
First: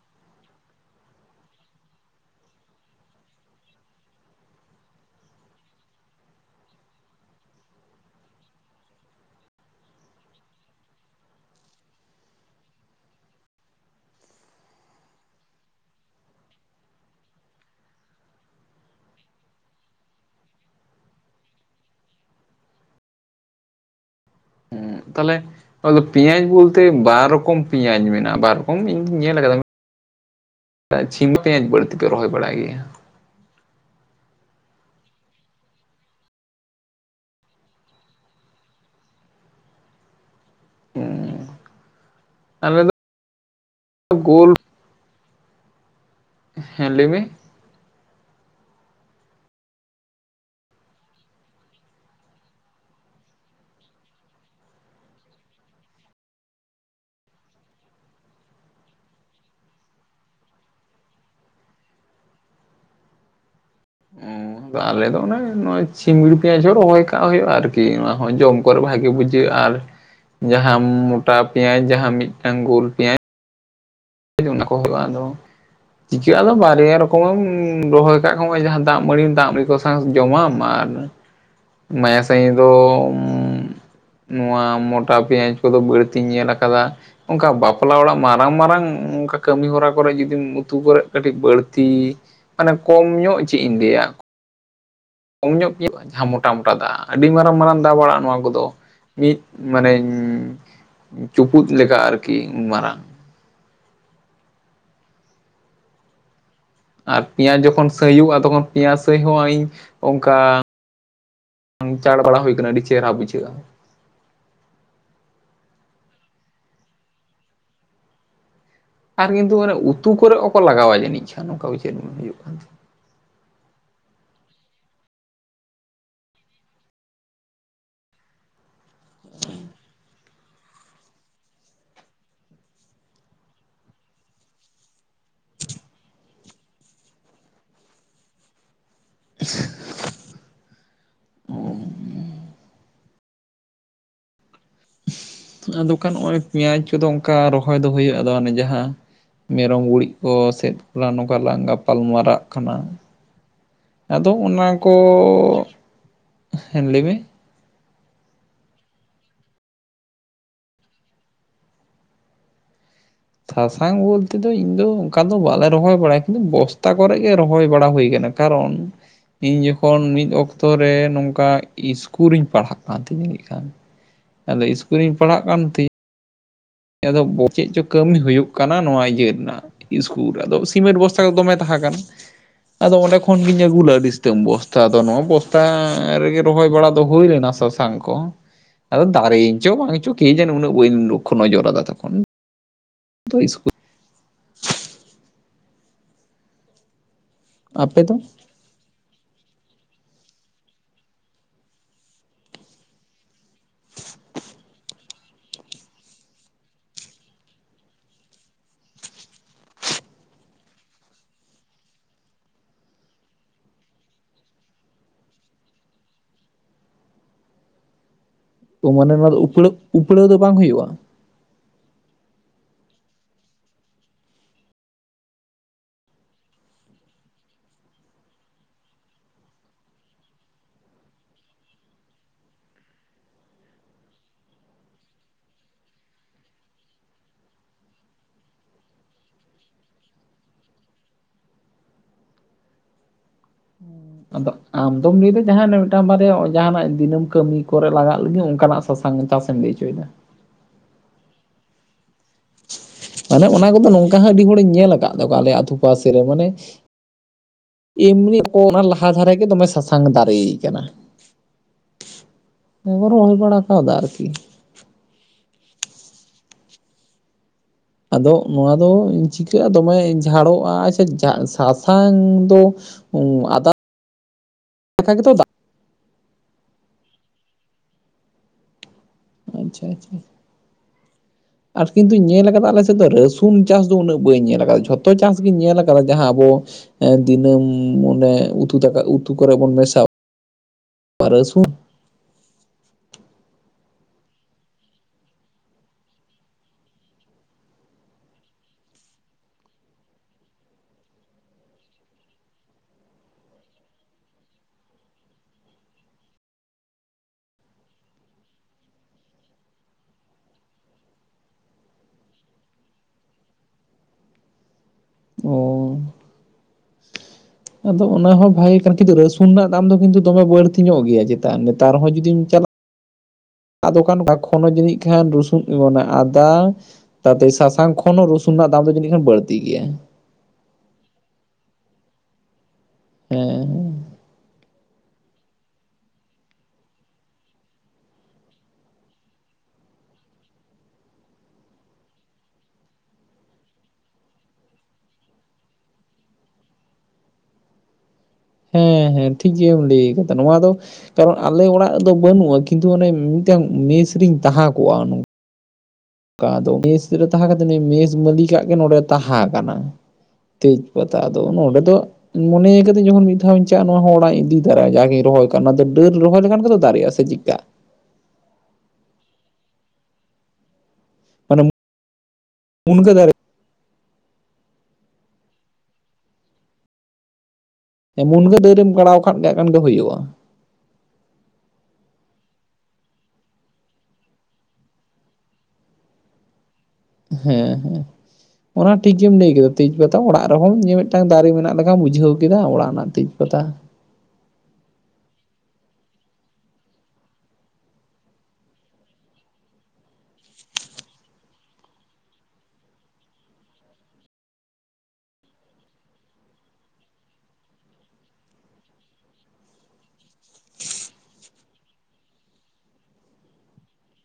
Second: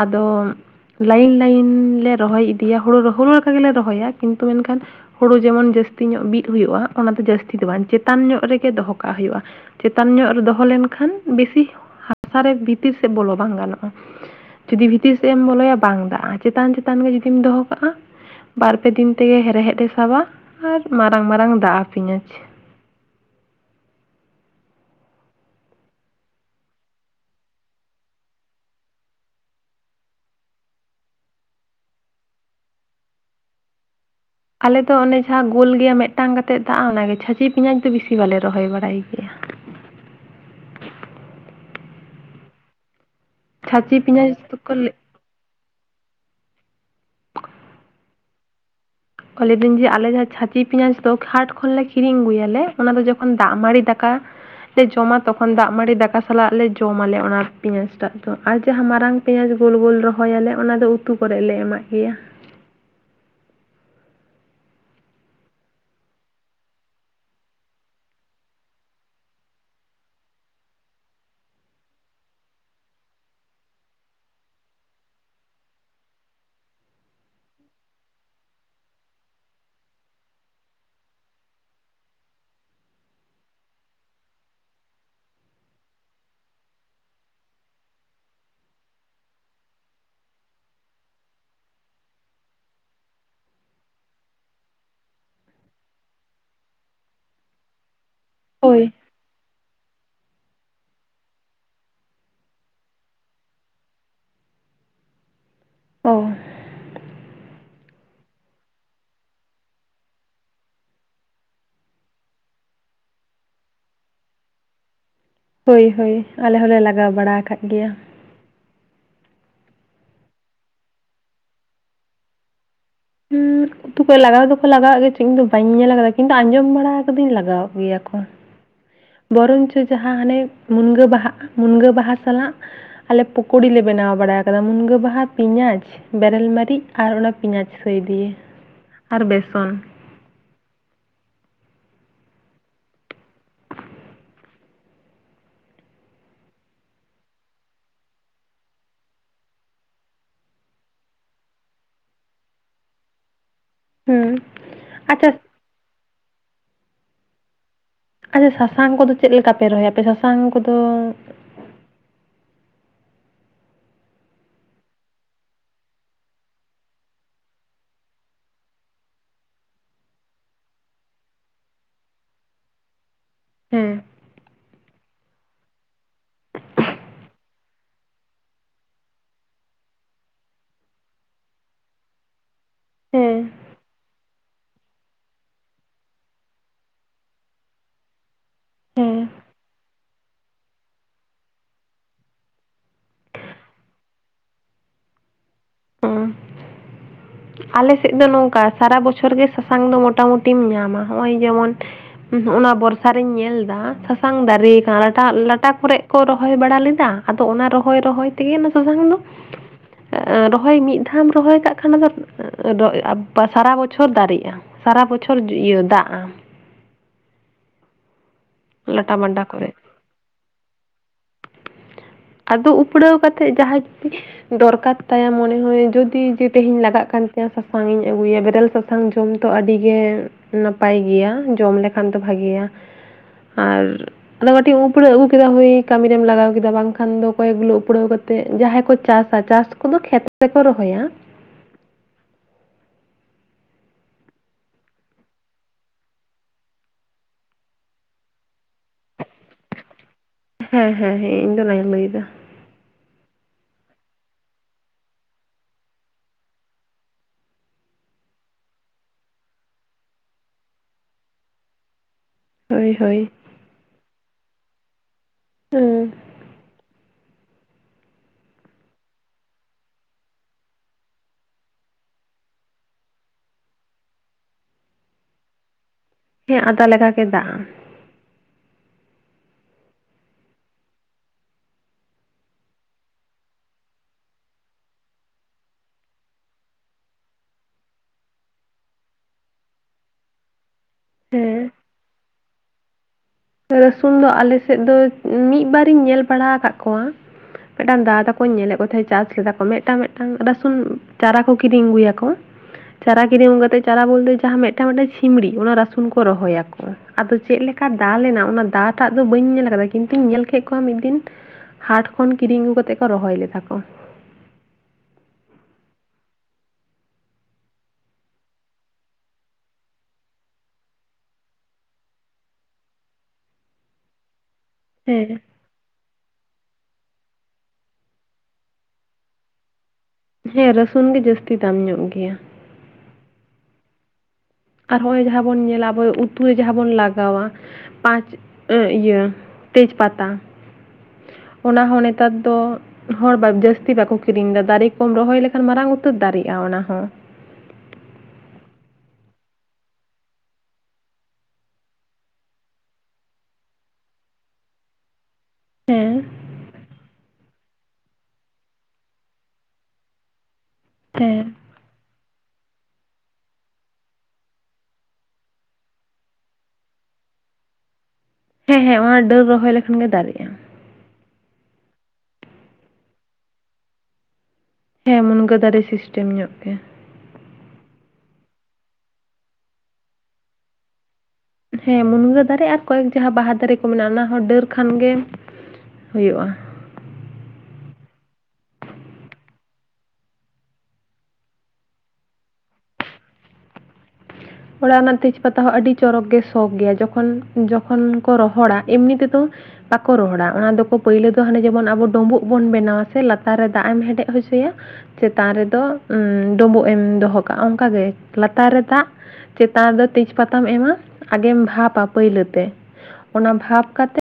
ᱟᱫᱚ ᱞᱟᱭᱤᱱ ᱞᱟᱭᱤᱱ ᱞᱮ ᱨᱚᱦᱚᱭ ᱤᱫᱤᱭᱟ ᱦᱩᱲᱩ, ᱦᱩᱲᱩ ᱞᱮᱠᱟ ᱜᱮᱞᱮ ᱨᱚᱦᱚᱭᱟ ᱠᱤᱱᱛᱩ ᱢᱮᱱᱠᱷᱟᱱ ᱦᱩᱲᱩ ᱡᱮᱢᱚᱱ ᱡᱟᱹᱥᱛᱤ ᱧᱚᱜ ᱵᱤᱫ ᱦᱩᱭᱩᱜᱼᱟ ᱚᱱᱟ ᱫᱚ ᱡᱟᱹᱥᱛᱤ ᱫᱚ ᱵᱟᱝ, ᱪᱮᱛᱟᱱ ᱧᱚᱜ ᱨᱮᱜᱮ ᱫᱚᱦᱚ ᱠᱟᱜ ᱦᱩᱭᱩᱜᱼᱟ᱾ ᱪᱮᱛᱟᱱ ᱧᱚᱜ ᱨᱮ ᱫᱚᱦᱚ ᱞᱮᱱᱠᱷᱟᱱ ᱵᱮᱥᱤ ᱦᱟᱥᱟᱨᱮ ᱵᱷᱤᱛᱤᱨ ᱥᱮᱫ ᱵᱚᱞᱚ ᱵᱟᱝ ᱜᱟᱱᱚᱜᱼᱟ᱾ ᱡᱩᱫᱤ ᱵᱷᱤᱛᱤᱨ ᱥᱮᱫ ᱮᱢ ᱵᱚᱞᱚᱭᱟ ᱵᱟᱝ ᱫᱟᱜᱼᱟ ᱪᱮᱛᱟᱱ ᱪᱮᱛᱟᱱ ᱜᱮ ᱡᱩᱫᱤᱢ ᱫᱚᱦᱚ ᱠᱟᱜᱼᱟ ᱵᱟᱨ ᱯᱮ ᱫᱤᱱ ᱛᱮᱜᱮ ᱨᱮᱦᱮᱫ ᱮ ᱥᱟᱵᱟ ᱟᱨ ᱢᱟᱨᱟᱝ ᱢᱟᱨᱟᱝ ᱫᱟᱜᱼᱟ ᱯᱮᱸᱭᱟᱡᱽ᱾ ᱛᱟᱦᱚᱞᱮ ᱟᱫᱚ ᱯᱮᱸᱭᱟᱡᱽ ᱵᱚᱞᱛᱮ ᱵᱟᱨ ᱨᱚᱠᱚᱢ ᱯᱮᱸᱭᱟᱡᱽ ᱢᱮᱱᱟᱜᱼᱟ ᱵᱟᱨ ᱨᱚᱠᱚᱢ ᱤᱧ ᱧᱮᱞ ᱟᱠᱟᱫᱟ᱾ *unintelligible* ᱵᱟᱲᱛᱤ ᱯᱮ ᱨᱚᱦᱚᱭ ᱵᱟᱲᱟᱟᱭ ᱜᱮᱭᱟ ᱟᱞᱮ ᱫᱚ ᱚᱱᱮ ᱡᱟᱦᱟᱸ ᱜᱳᱞ ᱜᱮᱭᱟ ᱢᱤᱫᱴᱟᱝ ᱠᱟᱛᱮᱫ ᱫᱟᱜᱼᱟ ᱚᱱᱟᱜᱮ ᱪᱷᱟᱹᱪᱤ ᱯᱮᱸᱭᱟᱡᱽ ᱫᱚ ᱵᱤᱥᱤ ᱵᱟᱞᱮ ᱨᱚᱦᱚᱭ ᱵᱟᱲᱟᱭ ᱜᱮᱭᱟ᱾ ᱦᱩᱸ ᱟᱞᱮ ᱫᱚ ᱪᱷᱟᱹᱪᱤ ᱯᱮᱸᱭᱟᱡᱽ ᱜᱳᱞ ᱫᱚᱠᱚ ᱦᱮᱸ ᱞᱟᱹᱭ ᱵᱤᱱ? *inaudible* ᱚ ᱞᱟᱹᱭᱫᱟᱹᱧ ᱡᱮ ᱟᱞᱮ ᱡᱟᱦᱟᱸ ᱪᱷᱟᱹᱪᱤ ᱯᱮᱸᱭᱟᱡᱽ ᱫᱚ ᱦᱟᱴ ᱠᱷᱚᱱᱞᱮ ᱠᱤᱨᱤᱧ ᱟᱹᱜᱩᱭ ᱟᱞᱮ ᱚᱱᱟ ᱫᱚ ᱡᱚᱠᱷᱚᱱ ᱫᱟᱜ ᱢᱟᱹᱲᱤ ᱫᱟᱠᱟ ᱞᱮ ᱡᱚᱢᱟ ᱛᱚᱠᱷᱚᱱ ᱫᱟᱜ ᱢᱟᱲᱤ ᱫᱟᱠᱟ ᱥᱟᱞᱟᱜ ᱞᱮ ᱡᱚᱢᱟᱞᱮ ᱚᱱᱟ ᱯᱮᱸᱭᱟᱡᱽ ᱴᱟᱜ ᱫᱚ ᱟᱨ ᱡᱟᱦᱟᱸ ᱢᱟᱨᱟᱝ ᱯᱮᱸᱭᱟᱡᱽ ᱜᱳᱞ ᱜᱳᱞ ᱨᱚᱦᱚᱭᱟᱞᱮ ᱚᱱᱟᱫᱚ ᱩᱛᱩ ᱠᱚᱨᱮ ᱞᱮ ᱮᱢᱟᱜ ᱜᱮᱭᱟ᱾ *inaudible* ᱚ ᱟᱞᱮ ᱫᱚ ᱚᱱᱟ ᱱᱚᱜ-ᱚᱭ ᱪᱷᱤᱢᱲ ᱯᱮᱸᱭᱟᱡᱽ ᱦᱚᱸ ᱨᱚᱦᱚᱭ ᱠᱟᱜ ᱦᱩᱭᱩᱜᱼᱟ ᱟᱨᱠᱤ ᱚᱱᱟ ᱦᱚᱸ ᱡᱚᱢ ᱠᱚᱨᱮ ᱵᱷᱟᱜᱮ ᱵᱩᱡᱷᱟᱹᱜᱼᱟ ᱟᱨ ᱡᱟᱦᱟᱸ ᱢᱚᱴᱟ ᱯᱮᱸᱭᱟᱡᱽ ᱡᱟᱦᱟᱸ ᱢᱤᱴᱟᱝ ᱜᱳᱞ ᱯᱮᱸᱭᱟᱡᱽ ᱚᱱᱟ ᱠᱚ ᱦᱳᱭᱳᱜᱼᱟ ᱟᱫᱚ ᱪᱤᱠᱟᱹᱜ ᱟᱫᱚ ᱵᱟᱨᱭᱟ ᱨᱚᱠᱚᱢᱮᱢ ᱨᱚᱦᱚᱭ ᱠᱟᱜ ᱠᱷᱟᱱ ᱱᱚᱜ-ᱚᱭ ᱡᱟᱦᱟᱸ ᱫᱟᱜ ᱢᱟᱹᱲᱤ ᱫᱟᱜ ᱢᱟᱲᱤ ᱠᱚ ᱥᱟᱥ ᱡᱚᱢᱟᱢ ᱟᱨ ᱢᱟᱭᱟ ᱥᱟᱺᱦᱤᱡ ᱫᱚ ᱱᱚᱣᱟ ᱢᱚᱴᱟ ᱯᱮᱸᱭᱟᱡᱽ ᱠᱚᱫᱚ ᱵᱟᱹᱲᱛᱤᱧ ᱧᱮᱞ ᱠᱟᱫᱟ᱾ ᱚᱱᱠᱟ ᱵᱟᱯᱞᱟ ᱚᱲᱟᱜ ᱢᱟᱨᱟᱝ ᱢᱟᱨᱟᱝ ᱱᱚᱝᱠᱟ ᱠᱟᱹᱢᱤ ᱦᱚᱨᱟ ᱠᱚᱨᱮᱜ ᱡᱩᱫᱤᱢ ᱩᱛᱩ ᱠᱚᱨᱮᱜ ᱠᱟᱹᱴᱤᱡ ᱵᱟᱹᱲᱛᱤ ᱢᱟᱱᱮ ᱠᱚᱢ ᱧᱚᱜ ᱪᱮᱫ ᱤᱧ ᱞᱟᱹᱭᱟ ᱠᱚᱢ ᱧᱚᱜ ᱧᱮᱞᱚᱜᱼᱟ ᱡᱟᱦᱟᱸ ᱢᱚᱴᱟ ᱢᱚᱴᱟ ᱫᱟᱜ ᱟᱹᱰᱤ ᱢᱟᱨᱟᱝ ᱢᱟᱨᱟᱝ ᱫᱟᱜ ᱵᱟᱲᱟᱜ ᱱᱚᱣᱟ ᱠᱚᱫᱚ᱾ ᱦᱳᱭ ᱢᱤᱫ ᱢᱟᱱᱮᱧ ᱪᱩᱯᱩᱫ ᱞᱮᱠᱟ ᱟᱨᱠᱤ ᱩᱱᱢᱟᱨᱟᱝ᱾ ᱚ ᱟᱨ ᱯᱮᱸᱭᱟᱡᱽ ᱡᱚᱠᱷᱚᱱ ᱥᱟᱹᱭᱳᱼᱟ ᱛᱚᱠᱷᱚᱱ ᱯᱮᱸᱭᱟᱡᱽ ᱥᱟᱹᱭ ᱦᱚᱸ ᱤᱧ ᱚᱱᱠᱟ ᱪᱟᱲ ᱵᱟᱲᱟ ᱦᱳᱭ ᱠᱟᱱᱟ ᱟᱹᱰᱤ ᱪᱮᱦᱨᱟ ᱵᱩᱡᱷᱟᱹᱜᱼᱟ᱾ ᱦᱳᱭ ᱦᱳᱭ ᱟᱞᱮ ᱦᱚᱸᱞᱮ ᱞᱟᱜᱟᱣ ᱵᱟᱲᱟ ᱟᱠᱟ ᱜᱮᱭᱟ᱾ ᱟᱨ ᱠᱤᱱᱛᱩ ᱢᱟᱱᱮ ᱩᱛᱩ ᱠᱚᱨᱮ ᱦᱚᱸᱠᱚ ᱞᱟᱜᱟᱣᱟ ᱡᱟᱹᱱᱤᱡ ᱠᱷᱟᱱ ᱱᱚᱝᱠᱟ ᱩᱭᱦᱟᱹᱨ ᱦᱩᱭᱩᱜ ᱠᱟᱱᱛᱤᱧᱟ᱾ ᱦᱩᱸ ᱩᱛᱩ ᱠᱚᱨᱮ ᱞᱟᱜᱟᱣ ᱫᱚᱠᱚ ᱞᱟᱜᱟᱣᱟᱜ ᱜᱮᱭᱟ ᱪᱚ ᱤᱧ ᱫᱚ ᱵᱟᱹᱧ ᱧᱮᱞ ᱟᱠᱟᱫᱟ ᱠᱤᱱᱛᱩ ᱟᱸᱡᱚᱢ ᱵᱟᱲᱟ ᱠᱟᱹᱫᱟᱹᱧ ᱞᱟᱜᱟᱣᱟᱜ ᱜᱮᱭᱟ ᱠᱚ᱾ ᱵᱚᱨᱚᱝ ᱪᱚ ᱡᱟᱦᱟᱸ ᱦᱟᱱᱮ ᱢᱩᱱᱜᱟᱹ ᱵᱟᱦᱟᱜ-ᱟ, ᱢᱩᱱᱜᱟᱹ ᱵᱟᱦᱟ ᱥᱟᱞᱟᱜ ᱟᱞᱮ ᱯᱚᱠᱚᱲᱤ ᱞᱮ ᱵᱮᱱᱟᱣ ᱵᱟᱲᱟ ᱠᱟᱫᱟ ᱢᱩᱱᱜᱟᱹ ᱵᱟᱦᱟ, ᱯᱮᱸᱭᱟᱡᱽ ᱵᱮᱨᱮᱞ ᱢᱟᱨᱟᱹᱨᱤᱪ ᱟᱨ ᱚᱱᱟ ᱯᱮᱸᱭᱟᱡᱽ ᱥᱟᱭ ᱫᱤᱭᱟ ᱟᱨ ᱵᱮᱥᱚᱱ᱾ ᱛᱟᱦᱮᱸ ᱟᱫᱚ ᱠᱷᱟᱱ ᱱᱚᱜᱼᱚᱭ ᱯᱮᱸᱭᱟᱡᱽ ᱠᱚᱫᱚ ᱚᱱᱠᱟ ᱨᱚᱦᱚᱭ ᱫᱚ ᱦᱳᱭᱳᱜᱼᱟᱫᱚ ᱚᱱᱮ ᱡᱟᱦᱟᱸ ᱢᱮᱨᱚᱢ ᱜᱩᱨᱤᱡ ᱠᱚ ᱥᱮᱫ ᱠᱚᱲᱟ ᱱᱚᱝᱠᱟᱞᱝ ᱜᱟᱯᱟᱞ ᱢᱟᱨᱟᱜ ᱠᱟᱱᱟ᱾ ᱟᱫᱚ ᱦᱩᱸ ᱚᱱᱟ ᱠᱚ ᱟᱪᱪᱷᱟ ᱦᱮᱸ ᱞᱟᱹᱭ ᱢᱮ᱾ ᱟᱪᱪᱷᱟ ᱥᱟᱥᱟᱝ ᱠᱚᱫᱚ ᱪᱮᱫ ᱞᱮᱠᱟᱯᱮ ᱨᱚᱦᱚᱭᱟᱯᱮ ᱟᱯᱮ ᱥᱟᱥᱟᱝ ᱠᱚᱫᱚ᱾ ᱥᱟᱥᱟᱝ ᱵᱚᱞᱛᱮ ᱫᱚ ᱤᱧ ᱫᱚ ᱚᱱᱠᱟ ᱫᱚ ᱵᱟᱞᱮ ᱨᱚᱦᱚᱭ ᱵᱟᱲᱟᱭᱟ ᱠᱤᱱᱛᱩ ᱵᱚᱥᱛᱟ ᱠᱚᱨᱮ ᱜᱮ ᱨᱚᱦᱚᱭ ᱵᱟᱲᱟ ᱦᱳᱭ ᱠᱟᱱᱟ᱾ ᱠᱟᱨᱚᱱ ᱤᱧ ᱡᱚᱠᱷᱚᱱ ᱢᱤᱫ ᱚᱠᱛᱚ ᱨᱮ ᱱᱚᱝᱠᱟ ᱤᱥᱠᱩᱞᱨᱮᱧ ᱯᱟᱲᱦᱟᱜ ᱠᱟᱱ ᱛᱟᱦᱮᱸᱤᱧ᱾ ᱠᱟᱱ᱾ ᱦᱮᱸ ᱟᱫᱚ ᱤᱥᱠᱩᱞ ᱨᱮᱧ ᱯᱟᱲᱦᱟᱜ ᱠᱟᱱ ᱛᱮ᱾ ᱟᱫᱚ ᱵᱚ ᱪᱮᱫ ᱪᱚ ᱠᱟᱹᱢᱤ ᱦᱳᱭᱳᱜ ᱠᱟᱱᱟ ᱱᱚᱣᱟ ᱤᱭᱟᱹ ᱨᱮᱱᱟᱜ᱾ ᱤᱥᱠᱩᱨ ᱟᱫᱚ ᱥᱤᱢᱮᱱᱴ ᱵᱚᱥᱛᱟ ᱠᱚ ᱫᱚᱢᱮ ᱛᱟᱦᱮᱸ ᱠᱟᱱ ᱟᱫᱚ ᱚᱸᱰᱮ ᱦᱮᱸ ᱠᱷᱚᱱ ᱜᱮᱧ ᱟᱹᱜᱩ ᱞᱟᱜ-ᱟ ᱟᱹᱰᱤ ᱥᱛᱟᱹᱝ ᱵᱚᱥᱛᱟ ᱟᱫᱚ ᱱᱚᱣᱟ ᱵᱚᱥᱛᱟ ᱨᱮᱜᱮ ᱨᱚᱦᱚᱭ ᱵᱟᱲᱟ ᱫᱚ ᱦᱩᱭ ᱞᱮᱱᱟ ᱥᱟᱥ ᱥᱟᱥᱟᱝ ᱠᱚ ᱟᱫᱚ᱾ ᱦᱮᱸ ᱫᱟᱨᱮᱭᱮᱱᱪᱚ ᱵᱟᱝᱪᱚ ᱠᱮ ᱠᱮᱡᱟᱱᱮ ᱩᱱᱟᱜ ᱵᱟᱧ ᱞᱳᱠᱷᱚ ᱱᱚᱡᱚᱨ ᱟᱫᱟ ᱛᱠᱷᱚᱱ ᱫᱚ᱾ ᱫᱟ ᱩᱥᱡᱩ ᱚ ᱟᱞᱮ ᱥᱮᱫ ᱫᱚ ᱱᱚᱝᱠᱟ ᱥᱟᱨᱟ ᱵᱚᱪᱷᱚᱨ ᱜᱮ ᱥᱟᱥᱟᱝ ᱫᱚ ᱢᱳᱚᱴᱟᱢᱩᱴᱤᱢ ᱧᱟᱢᱟ ᱦᱚᱸᱜᱼᱚᱭ ᱡᱮᱢᱚᱱ ᱦᱩᱦ ᱵᱚᱨᱥᱟ ᱨᱤᱧ ᱧᱮᱞ ᱫᱟ ᱥᱟᱥᱟᱝ ᱫᱟᱨᱮ ᱠᱟᱱᱟ ᱞᱟᱴᱟ ᱞᱟᱴᱟ ᱠᱚᱨᱮᱜ ᱠᱚ ᱨᱚᱦᱚᱭ ᱵᱟᱲᱟ ᱞᱮᱫᱟ ᱟᱫᱚ ᱚᱱᱟ ᱨᱚᱦᱚᱭ ᱨᱚᱦᱚᱭ ᱛᱮᱜᱮ ᱚᱱᱟ ᱥᱟᱥᱟᱝ ᱫᱚ ᱮᱸ ᱢᱤᱫ ᱫᱷᱟᱣᱢ ᱨᱚᱦᱚᱭ ᱠᱟᱜ ᱠᱷᱟᱱ ᱟᱫᱚ ᱟᱫᱚ-ᱮ ᱟᱵ ᱥᱟᱨᱟ ᱵᱚᱪᱷᱚᱨ ᱫᱟᱨᱮᱜᱼᱟ᱾ ᱥᱟᱨᱟ ᱵᱚᱪᱷᱚᱨ ᱤᱭᱟ ᱫᱟᱜᱼᱟ᱾ ᱚ ᱢᱟᱱᱮ ᱞᱟᱴᱟ ᱱᱚᱣᱟ ᱫᱚ ᱢᱟᱰᱟ ᱩᱯᱲᱟ ᱠᱚᱨᱮᱫ ᱩᱯᱲᱟᱹᱣ ᱫᱚ ᱵᱟᱝ ᱦᱩᱭᱩᱜᱼᱟ᱾ ᱟᱫᱚ ᱩᱯᱲᱟᱹᱣ ᱠᱟᱛᱮᱜ ᱡᱟᱦᱟᱸᱭ ᱡᱩᱫᱤ ᱫᱚᱨᱠᱟᱨ ᱛᱟᱭᱟ ᱢᱚᱱᱮ ᱦᱚᱭ ᱡᱩᱫᱤ ᱡᱮ ᱛᱤᱦᱤᱧ ᱞᱟᱜᱟᱜ ᱠᱟᱱ ᱛᱟᱧᱟ ᱥᱟᱥᱟᱝ ᱤᱧ ᱟᱹᱜᱩᱭᱟ ᱵᱮᱨᱮᱞ ᱥᱟᱥ ᱥᱟᱝ ᱡᱚᱢ ᱛᱚ ᱟᱹᱰᱤ ᱜᱮ ᱱᱟᱯᱟᱭ ᱜᱮᱭᱟ ᱡᱚᱢ ᱞᱮᱠᱷᱟᱱ ᱛᱚ ᱵᱷᱟᱜᱤᱭᱟ᱾ ᱟᱨ ᱟᱫᱚ ᱠᱟᱹᱴᱤᱢ ᱩᱯᱲᱟᱹᱣ ᱟᱹᱜᱩ ᱠᱮᱫᱟ ᱦᱳᱭ ᱠᱟᱹᱢᱤ ᱨᱮᱢ ᱞᱟᱜᱟᱣ ᱠᱮᱫᱟ ᱵᱟᱝᱠᱷᱟᱱ ᱫᱚ ᱠᱚᱭᱮᱠ ᱜᱩᱞᱳ ᱩᱯᱲᱟᱹᱣ ᱠᱟᱛᱮ ᱛᱮ ᱡᱟᱦᱟᱸᱭ ᱠᱚ ᱪᱟᱥᱟ ᱪᱟᱥ ᱠᱚᱫᱚ ᱠᱷᱮᱛ ᱨᱮᱠᱚ ᱨᱚᱦᱚᱭᱟ᱾ ᱟᱫᱚ ᱟᱢ ᱫᱚᱢ ᱞᱟᱹᱭ ᱫᱟ ᱡᱟᱦᱟᱸ ᱚᱱᱮ ᱢᱤᱫᱴᱟᱝ ᱵᱟᱨᱭᱟ ᱡᱟᱦᱟᱱᱟᱜ ᱫᱤᱱᱟᱹᱢ ᱠᱟᱹᱢᱤ ᱠᱚᱨᱮ ᱞᱟᱜᱟᱜ ᱞᱤᱧᱟᱹ ᱚᱱᱠᱟᱱᱟᱜ ᱥᱟ ᱥᱟᱥᱟᱝ ᱪᱟᱥ ᱮᱢ ᱞᱟᱹᱭ ᱦᱚᱪᱚᱭ ᱫᱟ᱾ ᱦᱮᱸ ᱦᱮᱸ ᱦᱮᱸ ᱤᱧ ᱫᱚ ᱚᱱᱟᱧ ᱞᱟᱹᱭ ᱫᱟ᱾ ᱢᱟᱱᱮ ᱚᱱᱟ ᱠᱚᱫᱚ ᱱᱚᱝᱠᱟ ᱦᱚᱸ ᱦᱚ, ᱸ ᱟᱹᱰᱤ ᱦᱚᱲᱤᱧ ᱧᱮᱞ ᱟᱠᱟᱫ ᱛᱟᱠᱚᱣᱟ ᱟᱞᱮᱭᱟᱜ ᱟᱛᱩ ᱯᱟᱥᱮ ᱨᱮ ᱢᱟᱱᱮ ᱮᱢᱱᱤ ᱠᱚ ᱚᱱᱟ ᱞᱟᱦᱟ ᱫᱷᱟᱨᱮ ᱜᱮ ᱫᱚᱢᱮ ᱥᱟᱥᱟᱝ ᱫᱟᱨᱮᱭ ᱠᱟᱱᱟ᱾ *inaudible* ᱦᱳᱭ ᱨᱚᱦᱚᱭ ᱵᱟᱲᱟ ᱠᱟᱣᱫᱟ ᱟᱨᱠᱤ᱾ ᱦᱩᱸ᱾ ᱟᱫᱚ ᱱᱚᱣᱟ ᱫᱚ ᱪᱤᱠᱟᱹᱜᱼᱟ ᱫᱚᱢᱮ ᱡᱷᱟᱲᱚᱜᱼᱟᱭ ᱥᱮ ᱡᱟ ᱥᱟᱥᱟᱝ ᱫᱚ ᱩᱸ ᱟᱫᱟ ᱞᱮᱠᱟ ᱜᱮᱛᱚ ᱫᱟᱜ ᱦᱮᱸ ᱟᱫᱟ ᱞᱮᱠᱟ ᱜᱮ ᱫᱟᱜ-ᱟ᱾ ᱟᱪᱪᱷᱟ ᱟᱪᱪᱷᱟ᱾ *inaudible* ᱟᱨ ᱠᱤᱱᱛᱩᱧ ᱧᱮᱞ ᱠᱟᱫᱟ ᱟᱞᱮ ᱥᱮᱫ ᱫᱚ ᱨᱟᱹᱥᱩᱱ ᱪᱟᱥ ᱫᱚ ᱩᱱᱟᱹᱜ ᱵᱟᱹᱧ ᱧᱮᱞ ᱠᱟᱫᱟ᱾ ᱡᱷᱚᱛᱚ ᱪᱟᱥ ᱜᱤᱧ ᱧᱮᱞ ᱠᱟᱫᱟ ᱡᱟᱦᱟᱸ ᱟᱵᱚ ᱮᱸ ᱫᱤᱱᱟᱹᱢ ᱩᱱᱮ ᱩᱛᱩ ᱫᱟᱠᱟ ᱩᱛᱩ ᱠᱚᱨᱮ ᱵᱚᱱ ᱢᱮᱥᱟᱣ ᱯᱟ ᱦᱮᱸ ᱨᱟᱹᱥᱩᱱ ᱨᱟᱹᱥᱩᱱ ᱫᱚ ᱟᱞᱮ ᱥᱮᱫ ᱫᱚ ᱢᱤᱫ-ᱵᱟᱨᱤᱧ ᱧᱮᱞ ᱵᱟᱲᱟᱣ ᱟᱠᱟᱫ ᱠᱚᱣᱟ᱾ ᱢᱤᱫᱴᱟᱝ ᱫᱟᱫᱟ ᱛᱟᱠᱚᱧ ᱧᱮᱞᱮᱫ ᱠᱚ ᱛᱟᱦᱮᱸᱫ ᱪᱟᱥ ᱠᱮᱫᱟ ᱠᱚ ᱢᱤᱫᱴᱟᱝ ᱢᱤᱫᱴᱟᱝ ᱨᱟᱹᱥᱩᱱ ᱪᱟᱨᱟ ᱠᱩ ᱠᱤᱨᱤᱧ ᱜᱩᱭᱟ ᱠᱚ᱾ ᱪᱟᱨᱟ ᱠᱤᱨᱤᱧ ᱟᱹᱜᱩ ᱠᱟᱛᱮᱜ ᱪᱟᱨᱟ ᱵᱚᱞᱛᱮ ᱡᱟᱦᱟᱸ ᱢᱤᱫᱴᱟᱝ ᱢᱤᱫᱴᱟᱝ ᱪᱷᱤᱢᱲᱤ ᱚᱱᱟ ᱨᱟᱹᱥᱩᱱ ᱠᱚ ᱨᱚᱦᱚᱭᱟᱠᱚ᱾ ᱟᱫᱚ ᱪᱮᱫ ᱞᱮᱠᱟ ᱫᱟ ᱞᱮᱱᱟ ᱚᱱᱟ ᱫᱟ ᱴᱟᱜ ᱫᱚ ᱵᱟᱹᱧ ᱧᱮᱞ ᱟᱠᱟᱫᱟ ᱠᱤᱱᱛᱩᱧ ᱧᱮᱞ ᱠᱮᱫ ᱠᱚᱣᱟ ᱢᱤᱫ ᱫᱤᱱ ᱦᱟᱴ ᱠᱷᱚᱱ ᱠᱤᱨᱤᱧ ᱟᱜᱩ ᱠᱟᱛᱮᱫ ᱠᱚ ᱨᱚᱦᱚᱭ ᱞᱮᱫᱟ ᱠᱚ᱾ ᱚᱻ᱾ ᱟᱫᱚ ᱚᱱᱟ ᱦᱚᱸ ᱵᱷᱟᱜᱮ ᱠᱟᱱ ᱠᱤᱱᱛᱩ ᱨᱟᱹᱥᱩᱱ ᱨᱮᱱᱟᱜ ᱫᱟᱢ ᱫᱚ ᱠᱤᱱᱛᱩ ᱫᱚᱢᱮ ᱵᱟᱹᱲᱛᱤ ᱧᱚᱜ ᱜᱮᱭᱟ ᱪᱮᱛᱟ ᱱᱮᱛᱟᱨ ᱦᱚᱸ ᱡᱩᱫᱤᱢ ᱪᱟᱞᱟᱜ *inaudible* ᱟᱫᱚ ᱠᱷᱟᱱ *inaudible* ᱠᱷᱚᱱᱚ ᱡᱟᱱᱤᱡ ‌ᱠᱷᱟᱱ ᱦᱮᱸ *inaudible* *inaudible* ᱚᱱᱟ ᱟᱫᱟ ᱛᱟᱛᱮᱣ ᱥᱟᱥᱟᱝ ᱠᱷᱚᱱ ᱦᱚᱸ ᱨᱚᱥᱩᱱ ᱨᱮᱱᱟᱜ ᱫᱟᱢ ᱫᱚ ᱡᱟᱹᱱᱤᱡ ᱠᱷᱟᱱ ᱵᱟᱹᱲᱛᱤ ᱜᱮᱭᱟ᱾ ᱦᱮᱸ ᱨᱟᱹᱥᱩᱱ ᱜᱮ ᱡᱟᱹᱥᱛᱤ ᱫᱟᱢ ᱧᱚᱜ ᱜᱮᱭᱟ᱾ ᱦᱮᱸ᱾ ᱟᱨ ᱦᱚᱸᱜᱼᱚᱭ ᱡᱟᱦᱟᱸ ᱵᱚᱱ ᱧᱮᱞᱟ ᱟᱵᱚ ᱩᱛᱩ ᱨᱮ ᱡᱟᱦᱟᱸ ᱵᱚᱱ ᱞᱟᱜᱟᱣᱟ, ᱯᱟᱸᱪ ᱤᱭᱟᱹ ᱛᱮᱡᱽ ᱯᱟᱛᱟ᱾ ᱚᱱᱟ ᱦᱚᱸ ᱱᱮᱛᱟᱨ ᱫᱚ ᱦᱚᱲ ᱡᱟᱹᱥᱛᱤ ᱵᱟᱠᱚ ᱠᱤᱨᱤᱧ ᱮᱫᱟ, ᱫᱟᱨᱮ ᱠᱚᱢ ᱨᱚᱦᱚᱭ ᱞᱮᱠᱷᱟᱱ ᱢᱟᱨᱟᱝ ᱩᱛᱟᱹᱨ ᱫᱟᱨᱮᱜᱼᱟ ᱚᱱᱟ ᱦᱚᱸ᱾ ᱦᱮᱸ ᱦᱮᱸ ᱴᱷᱤᱠ ᱜᱮᱭᱮᱢ ᱞᱟᱹᱭ ᱠᱟᱫᱟ, ᱱᱚᱣᱟ ᱫᱚ ᱠᱟᱨᱚᱱ ᱟᱞᱮ ᱚᱲᱟᱜ ᱨᱮᱫᱚ ᱵᱟᱹᱱᱩᱜᱼᱟ ᱠᱤᱱᱛᱩ ᱚᱱᱮ ᱢᱤᱫᱴᱟᱝ ᱢᱮᱥ ᱨᱤᱧ ᱛᱟᱦᱟᱸ ᱠᱚᱜᱼᱟ ᱩᱱᱩ ᱦᱮᱸ᱾ ᱠᱟ ᱟᱫᱚ ᱢᱮᱥ ᱨᱮ ᱛᱟᱦᱮᱸ ᱠᱟᱛᱮᱜ ᱱᱩᱭ ᱢᱮᱥ ᱢᱟᱹᱞᱤᱠᱟᱜ ᱜᱮ ᱱᱚᱰᱮ ᱛᱟᱦᱟᱸ ᱠᱟᱱᱟ, ᱛᱮᱡᱽ ᱯᱟᱛᱟ ᱦᱮᱸ ᱟᱫᱚ, ᱱᱚᱰᱮ ᱫᱚ ᱤᱧ ᱢᱚᱱᱮᱭ ᱠᱟᱹᱫᱟᱹᱧ ᱡᱚᱠᱷᱚᱱ ᱢᱤᱫ ᱫᱷᱟᱣ ᱤᱧ ᱪᱟᱜ ᱱᱚᱣᱟ ᱦᱚᱸ ᱚᱲᱟᱜ ᱤᱧ ᱤᱫᱤᱣ ᱛᱚᱨᱟᱭᱟ ᱡᱟᱜᱮᱧ ᱨᱚᱦᱚᱭ ᱠᱟᱜᱼᱟ, ᱱᱚᱣᱟ ᱫᱚ ᱰᱟᱹᱨ ᱨᱚᱦᱚᱭ ᱞᱮᱠᱷᱟᱱ ᱜᱮᱛᱚ ᱫᱟᱨᱮᱜᱼᱟ ᱥᱮ ᱪᱮᱜᱠᱟ? ᱦᱮᱸ ᱦᱮᱸ ᱚᱱᱟ ᱰᱟᱹᱨ ᱨᱚᱦᱚᱭ ᱞᱮᱠᱷᱟᱱ ᱜᱮ ᱫᱟᱨᱮᱜᱼᱟ᱾ ᱟᱫᱚᱢ ᱢᱩᱱᱜᱟᱹ ᱫᱟᱨᱮ ᱦᱮᱸ ᱢᱩᱱᱜᱟᱹ ᱫᱟᱨᱮ ᱥᱤᱥᱴᱮᱢ ᱧᱚᱜ ᱜᱮ᱾ ᱦᱮᱸ ᱢᱩᱱᱜᱟᱹ ᱰᱟᱹᱨᱮᱢ ᱜᱟᱲᱟᱣ ᱠᱷᱟᱫ *unintelligible* ᱠᱷᱟᱱ ᱜᱮ ᱦᱩᱭᱩᱜᱼᱟ᱾ ᱦᱮᱸ ᱢᱩᱱᱜᱟᱹ ᱫᱟᱨᱮ ᱟᱨ ᱠᱚᱭᱮᱠ ᱡᱟᱦᱟᱸ ᱵᱟᱦᱟ ᱫᱟᱨᱮ ᱠᱚ ᱢᱮᱱᱟᱜᱼᱟ ᱚᱱᱟ ᱦᱚᱸ ᱰᱟᱹᱨ ᱠᱷᱟᱱ ᱜᱮ, ᱦᱩᱭᱩᱜᱼᱟ᱾ ᱦᱮᱸ ᱦᱮᱸ᱾ ᱚᱱᱟ ᱴᱷᱤᱠ ᱜᱮᱢ ᱞᱟᱹᱭ ᱠᱮᱫᱟ, ᱛᱮᱡᱽ ᱯᱟᱛᱟ ᱚᱲᱟᱜ ᱨᱮᱦᱚᱸ ᱱᱤᱭᱟᱹ ᱢᱤᱫᱴᱟᱝ ᱫᱟᱨᱮ ᱢᱮᱱᱟᱜ ᱞᱮᱠᱟᱢ ᱵᱩᱡᱷᱟᱹᱣ ᱠᱮᱫᱟ ᱚᱲᱟᱜ ᱨᱮᱱᱟᱜ ᱛᱮᱡ ᱯᱟᱛᱟ᱾ ᱚᱲᱟᱜ ᱨᱮᱱᱟᱜ ᱛᱮᱡᱽ ᱯᱟᱛᱟ ᱦᱚᱸ ᱟᱹᱰᱤ ᱪᱚᱨᱚᱠ ᱜᱮ ᱥᱚ ᱜᱮᱭᱟ ᱡᱚᱠᱷᱚᱱ, ᱡᱚᱠᱷᱚᱱ ᱠᱚ ᱨᱚᱦᱚᱲᱟ, ᱮᱢᱱᱤ ᱛᱮᱫᱚ ᱵᱟᱠᱚ ᱨᱚᱦᱚᱲᱟ, ᱚᱱᱟ ᱫᱚᱠᱚ ᱯᱟᱹᱭᱞᱟᱹ ᱫᱚ ᱦᱟᱱᱮ ᱡᱮᱢᱚᱱ ᱟᱵᱚ ᱰᱳᱢᱵᱳᱜ ᱵᱚᱱ ᱵᱮᱱᱟᱣᱟ ᱥᱮ ᱞᱟᱛᱟᱨ ᱨᱮ ᱫᱟᱜ ᱮᱢ ᱦᱮᱰᱮᱡ ᱦᱚᱪᱚᱭᱟ, ᱪᱮᱛᱟᱱ ᱨᱮᱫᱚ ᱰᱳᱢᱵᱳᱜ ᱮᱢ ᱫᱚᱦᱚ ᱠᱟᱜᱼᱟ᱾ ᱚᱝᱠᱟᱜᱮ ᱞᱟᱛᱟᱨ ᱨᱮ ᱫᱟᱜ ᱪᱮᱛᱟᱱ ᱫᱚ ᱛᱮᱡᱽ ᱯᱟᱛᱟᱢ ᱮᱢᱟ ᱟᱜᱮᱢ ᱵᱷᱟᱯᱼᱟ ᱯᱟᱹᱭᱞᱟᱹ ᱛᱮ, ᱚᱱᱟ ᱵᱷᱟᱵ ᱠᱟᱛᱮ